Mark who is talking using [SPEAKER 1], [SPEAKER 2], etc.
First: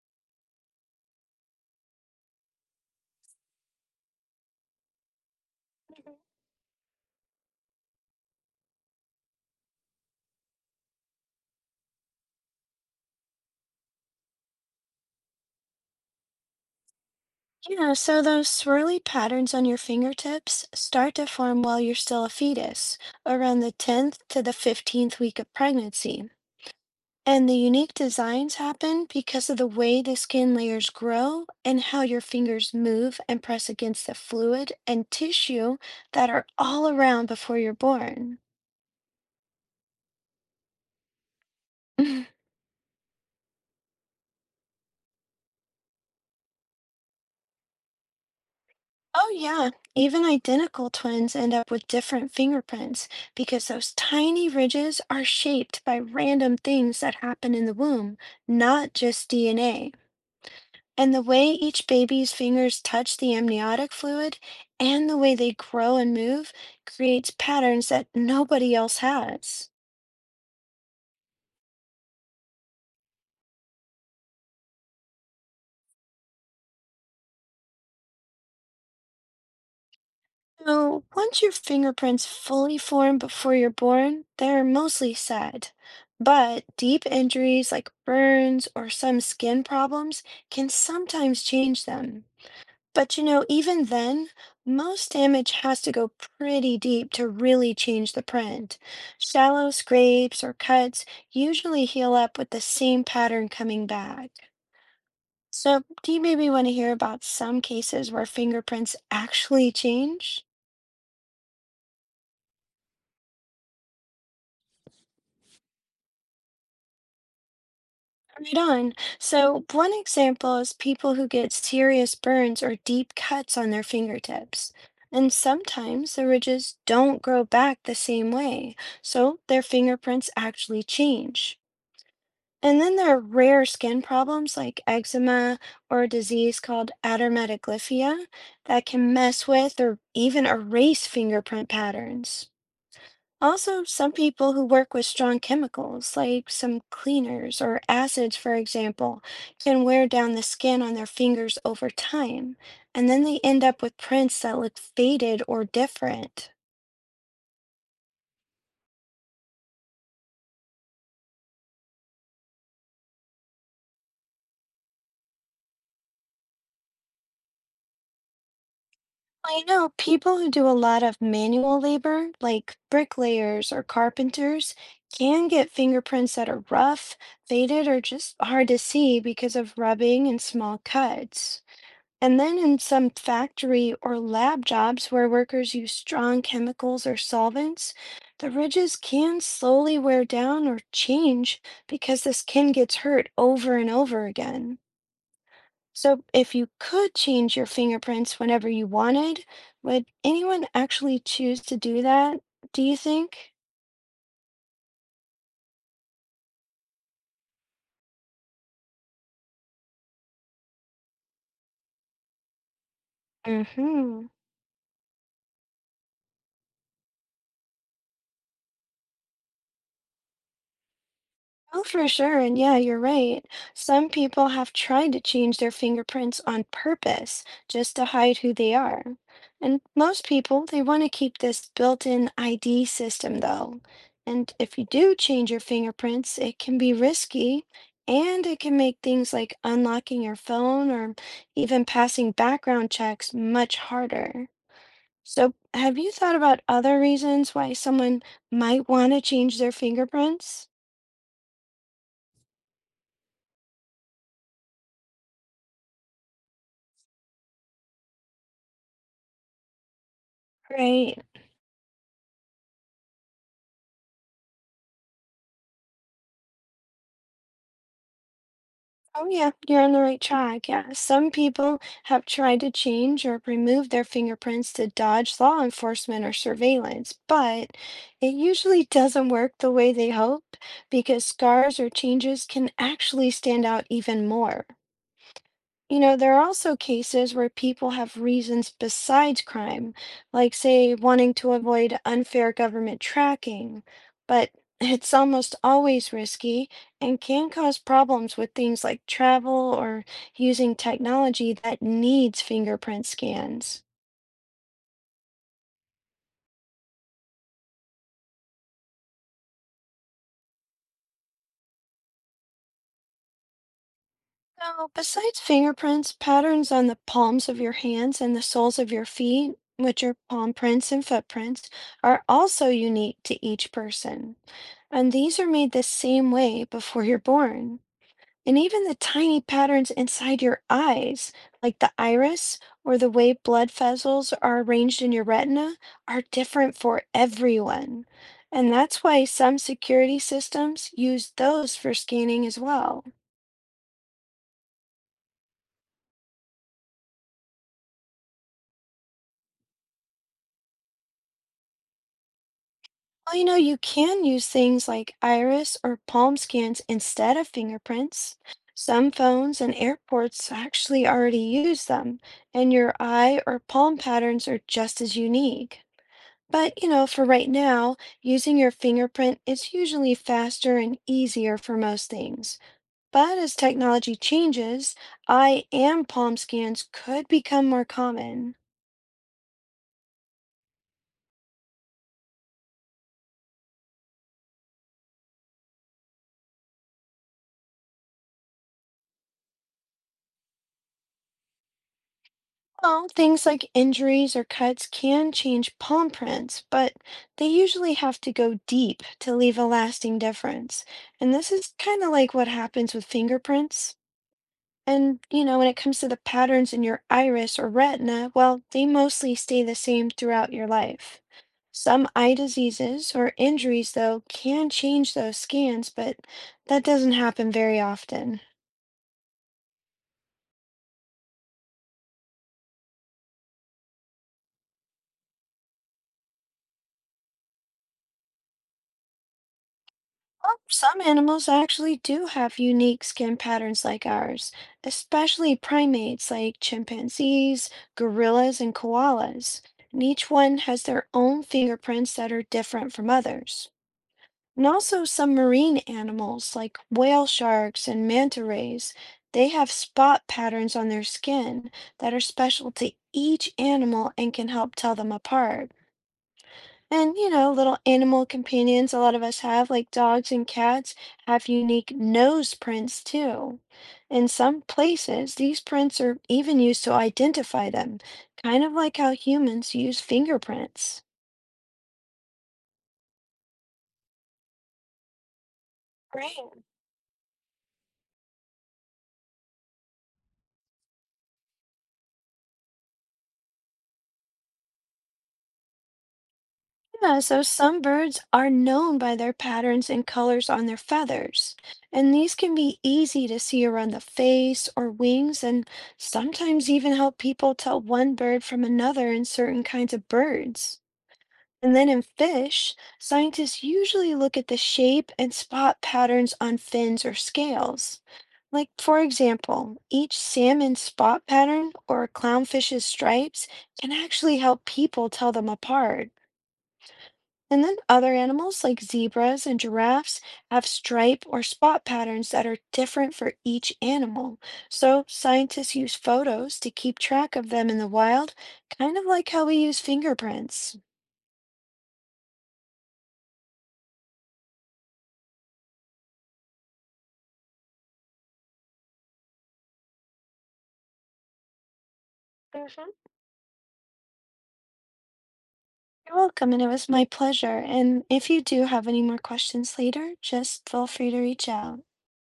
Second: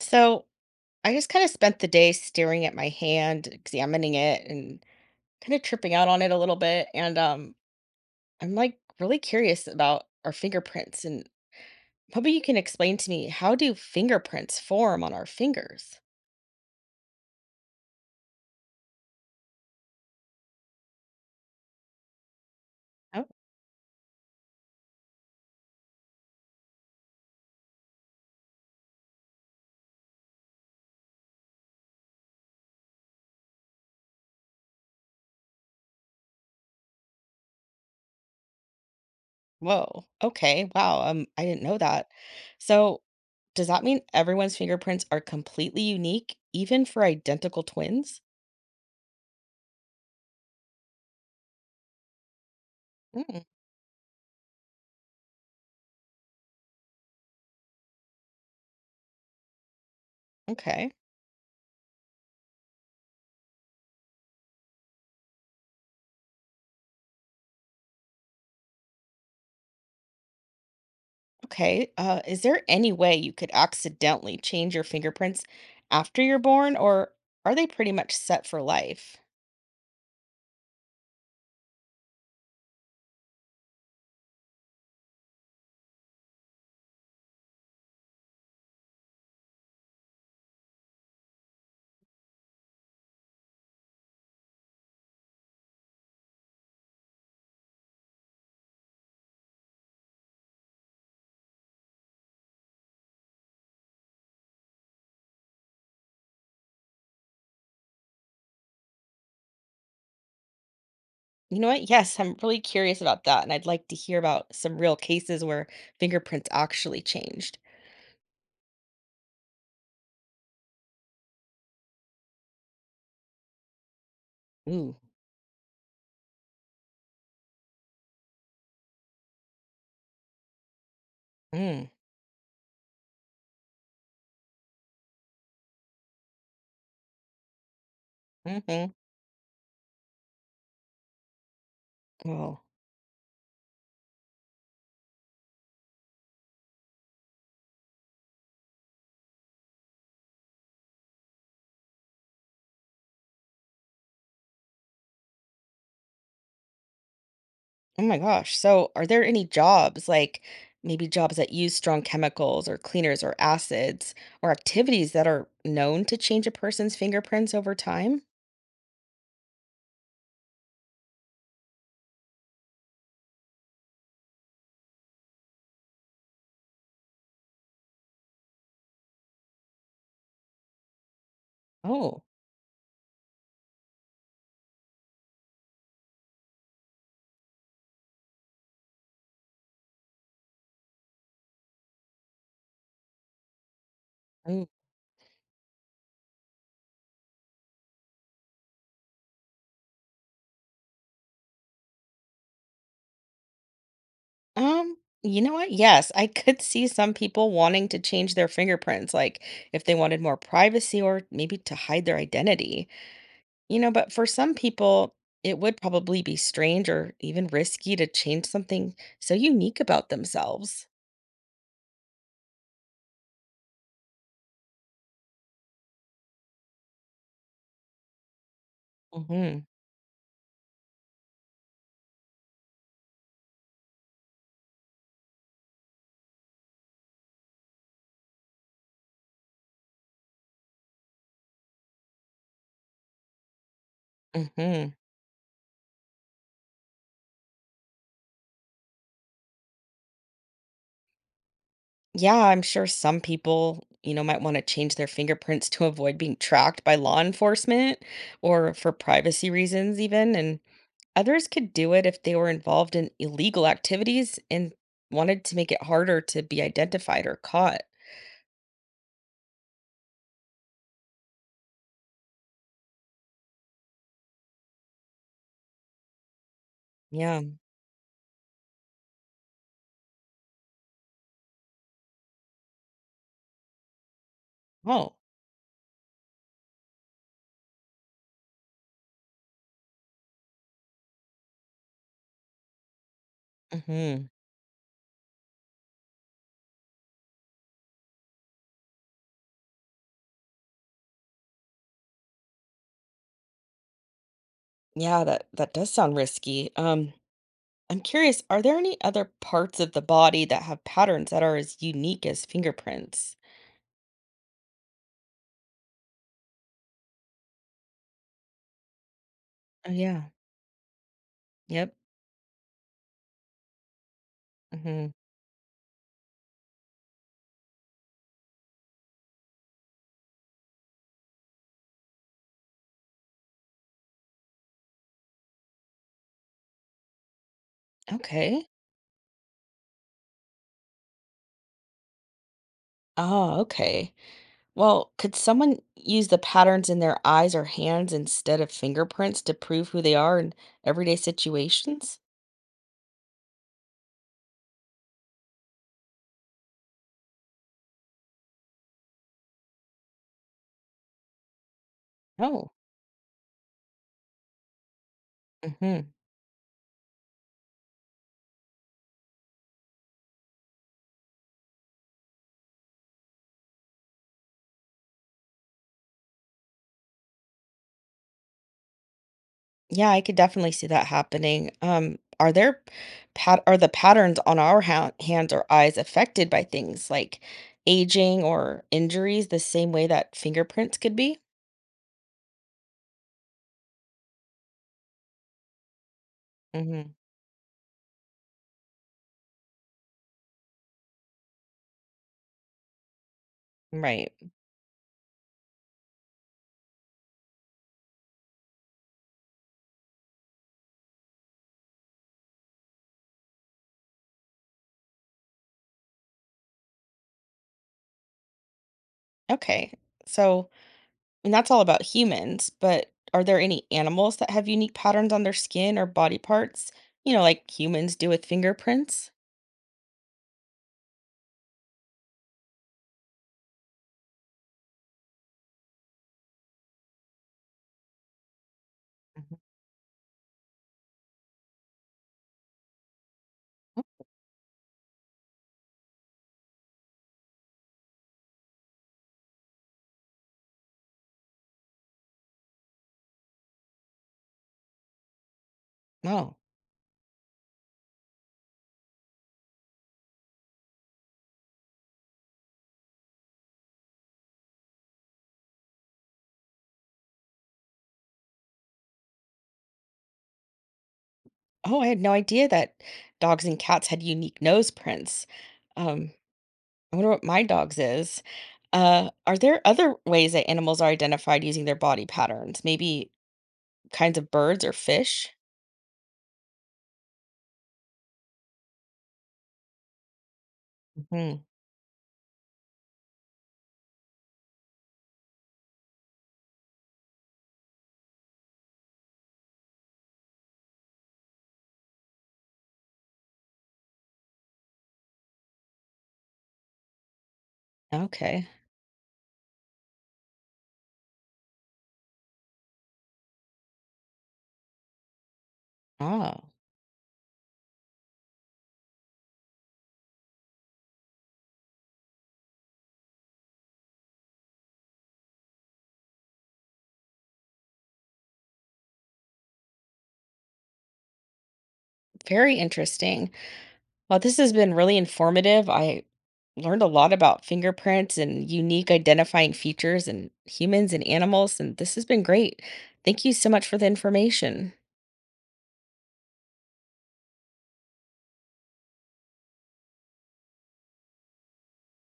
[SPEAKER 1] So I just kind of spent the day staring at my hand, examining it, and kind of tripping out
[SPEAKER 2] Mhm.
[SPEAKER 1] on it a little bit. And I'm like really curious about our fingerprints. And maybe you can explain to me, how do fingerprints form on our fingers?
[SPEAKER 2] Yeah, so those swirly patterns on your fingertips start to form while you're still a fetus,
[SPEAKER 1] Oh,
[SPEAKER 2] around the 10th to the 15th week of pregnancy. And the unique designs happen because of the way the skin layers grow and how your fingers move and press against the fluid and tissue that are all around before you're born.
[SPEAKER 1] whoa. Okay. Wow. I didn't know that.
[SPEAKER 2] Mhm.
[SPEAKER 1] So, does that mean everyone's fingerprints are completely unique, even for identical twins?
[SPEAKER 2] Oh, yeah, even identical twins end up with different fingerprints
[SPEAKER 1] Mm,
[SPEAKER 2] because those tiny ridges are shaped by random things that happen in the womb, not just DNA.
[SPEAKER 1] okay.
[SPEAKER 2] And the way each baby's fingers touch the amniotic fluid and the way they grow and move creates patterns that nobody else has.
[SPEAKER 1] Okay. Is there any way you could accidentally change your fingerprints after you're born, or are they pretty much set for life?
[SPEAKER 2] So, once your fingerprints fully form before you're born, they're mostly set. But deep injuries like burns or some skin problems can sometimes change them. But you know, even then, most damage has to go pretty deep to really change the print. Shallow scrapes or cuts usually heal up with the same pattern coming back. So, do you maybe want to hear about some cases where fingerprints actually change?
[SPEAKER 1] You know what? Yes, I'm really curious about that, and I'd like to hear about some real cases where fingerprints actually changed.
[SPEAKER 2] Right on. So, one example is people who get serious burns or deep cuts on their fingertips.
[SPEAKER 1] Ooh.
[SPEAKER 2] And sometimes the ridges don't grow back the same way, so their fingerprints actually change.
[SPEAKER 1] Mm.
[SPEAKER 2] And then there are rare skin problems like eczema or a disease called adermatoglyphia that
[SPEAKER 1] Mm-hmm.
[SPEAKER 2] can mess with or even erase fingerprint patterns.
[SPEAKER 1] Oh.
[SPEAKER 2] Also, some people who work with strong chemicals, like some cleaners or acids, for example, can wear down the skin on their fingers over time, and then they end up with prints that look faded or different.
[SPEAKER 1] Oh my gosh. So, are there any jobs, like maybe jobs that use strong chemicals or cleaners or acids or activities that are known to change a person's fingerprints over time?
[SPEAKER 2] I know people who do a lot of manual labor, like bricklayers or carpenters, can get fingerprints that are rough, faded, or just hard to see because of rubbing and small cuts.
[SPEAKER 1] Oh.
[SPEAKER 2] And then in some factory or lab jobs where workers use strong chemicals or solvents, the ridges can slowly wear down or change because the skin gets hurt over and over again. So, if you could change your fingerprints whenever you wanted, would anyone actually choose to do that? Do you think?
[SPEAKER 1] Um, you know what? Yes, I could see some people wanting to change their fingerprints, like if they wanted more privacy or maybe to hide their identity,
[SPEAKER 2] Mm
[SPEAKER 1] you know, but for
[SPEAKER 2] hmm.
[SPEAKER 1] some people, it would probably be strange or even risky to change something so unique about themselves.
[SPEAKER 2] Oh, for sure. And yeah, you're right. Some people have tried to change their fingerprints on purpose just to hide who they are.
[SPEAKER 1] Hmm.
[SPEAKER 2] And most people, they want to keep this built-in ID system, though. And if you do change your fingerprints, it can be risky and it can make things like unlocking your phone or even passing background checks much harder.
[SPEAKER 1] Hmm.
[SPEAKER 2] So, have you thought about other reasons why someone might want to change their fingerprints?
[SPEAKER 1] Yeah, I'm sure some people, you know, might want to change their fingerprints to avoid being tracked by law enforcement or for privacy reasons, even. And
[SPEAKER 2] Right.
[SPEAKER 1] others could do it if they were involved in illegal activities and wanted to make it harder to be identified or caught.
[SPEAKER 2] Oh, yeah, you're on the right track. Yeah. Some people have tried to change or remove their fingerprints to dodge law enforcement or surveillance,
[SPEAKER 1] Yeah.
[SPEAKER 2] but it usually doesn't work the way they hope because scars or changes can actually stand out even more.
[SPEAKER 1] Oh.
[SPEAKER 2] You know, there are also cases where people have reasons besides crime, like, say, wanting to avoid unfair government tracking,
[SPEAKER 1] Mhm.
[SPEAKER 2] but it's almost always risky and can cause problems with things like travel or using technology that needs fingerprint scans.
[SPEAKER 1] Yeah, that does sound risky. I'm curious, are there any other parts of the body that have patterns that are as unique as fingerprints?
[SPEAKER 2] Now, besides fingerprints, patterns on the palms of your hands and the soles of your feet,
[SPEAKER 1] Oh
[SPEAKER 2] which are
[SPEAKER 1] yeah.
[SPEAKER 2] palm prints and footprints,
[SPEAKER 1] Yep.
[SPEAKER 2] are also unique to each person. And
[SPEAKER 1] Mhm.
[SPEAKER 2] these are made the same way before you're born. And even the tiny patterns inside your eyes, like the iris or the way blood vessels are arranged in your retina, are different for everyone. And
[SPEAKER 1] Okay.
[SPEAKER 2] that's why some security systems use those for scanning as well.
[SPEAKER 1] Oh, okay. Well, could someone use the patterns in their eyes or hands instead of fingerprints to prove who they are in everyday situations?
[SPEAKER 2] Well, you know, you can use things like iris or palm scans instead of fingerprints. Some phones and airports actually already use them,
[SPEAKER 1] Oh.
[SPEAKER 2] and your eye or palm patterns are just as unique.
[SPEAKER 1] Mhm.
[SPEAKER 2] But, you know, for right now, using your fingerprint is usually faster and easier for most things. But as technology changes, eye and palm scans could become more common.
[SPEAKER 1] Yeah, I could definitely see that happening. Are there pat are the patterns on our hands or eyes affected by things like aging or injuries the same way that fingerprints could be?
[SPEAKER 2] Well, things like injuries or cuts can change palm prints, but
[SPEAKER 1] Hmm.
[SPEAKER 2] they usually have to go deep to leave a lasting difference. And this is kind of like what happens with fingerprints.
[SPEAKER 1] Right.
[SPEAKER 2] And, you know, when it comes to the patterns in your iris or retina, well, they mostly stay the same throughout your life. Some eye diseases or injuries, though, can change those scans, but that doesn't happen very often.
[SPEAKER 1] Okay. So, and that's all about humans, but are there any animals that have unique patterns on their skin or body parts? You know, like humans do with fingerprints?
[SPEAKER 2] Well, some animals actually do have unique skin patterns like ours, especially primates like chimpanzees, gorillas, and
[SPEAKER 1] Mhm.
[SPEAKER 2] koalas. And each one has their own fingerprints that are different from others. And also some marine animals like whale sharks and manta rays, they have spot patterns on their skin that are special to each animal and can help tell them apart.
[SPEAKER 1] Oh.
[SPEAKER 2] And, you know, little animal companions a lot of us have, like dogs and cats, have unique nose prints too. In some places, these prints are even used to identify them, kind of like how humans use fingerprints.
[SPEAKER 1] Oh, I had no idea that dogs and cats had unique nose prints. Um,
[SPEAKER 2] Great.
[SPEAKER 1] I wonder what my dog's is. Are there other ways that animals are identified using their body patterns? Maybe kinds of birds or fish?
[SPEAKER 2] Yeah, so some birds are known by their patterns and colors on their feathers,
[SPEAKER 1] Hmm.
[SPEAKER 2] and these can be easy to see around the face or wings, and sometimes even help people tell one bird from another in certain kinds of birds. And then in fish, scientists usually look at the shape and spot patterns on fins or scales.
[SPEAKER 1] Okay.
[SPEAKER 2] Like, for example, each salmon's spot pattern or a clownfish's stripes can actually help people tell them apart.
[SPEAKER 1] Oh,
[SPEAKER 2] And then other animals like zebras and giraffes have stripe or spot patterns that are different for each animal. So scientists use photos to keep track of them in the wild, kind of like how we use fingerprints.
[SPEAKER 1] very interesting. Well, this has been really informative. I learned a lot about fingerprints and unique identifying features in humans and animals, and this has been great. Thank you so much for the information.
[SPEAKER 2] You're welcome, and it was my pleasure. And if you do have any more questions later, just feel free to reach out.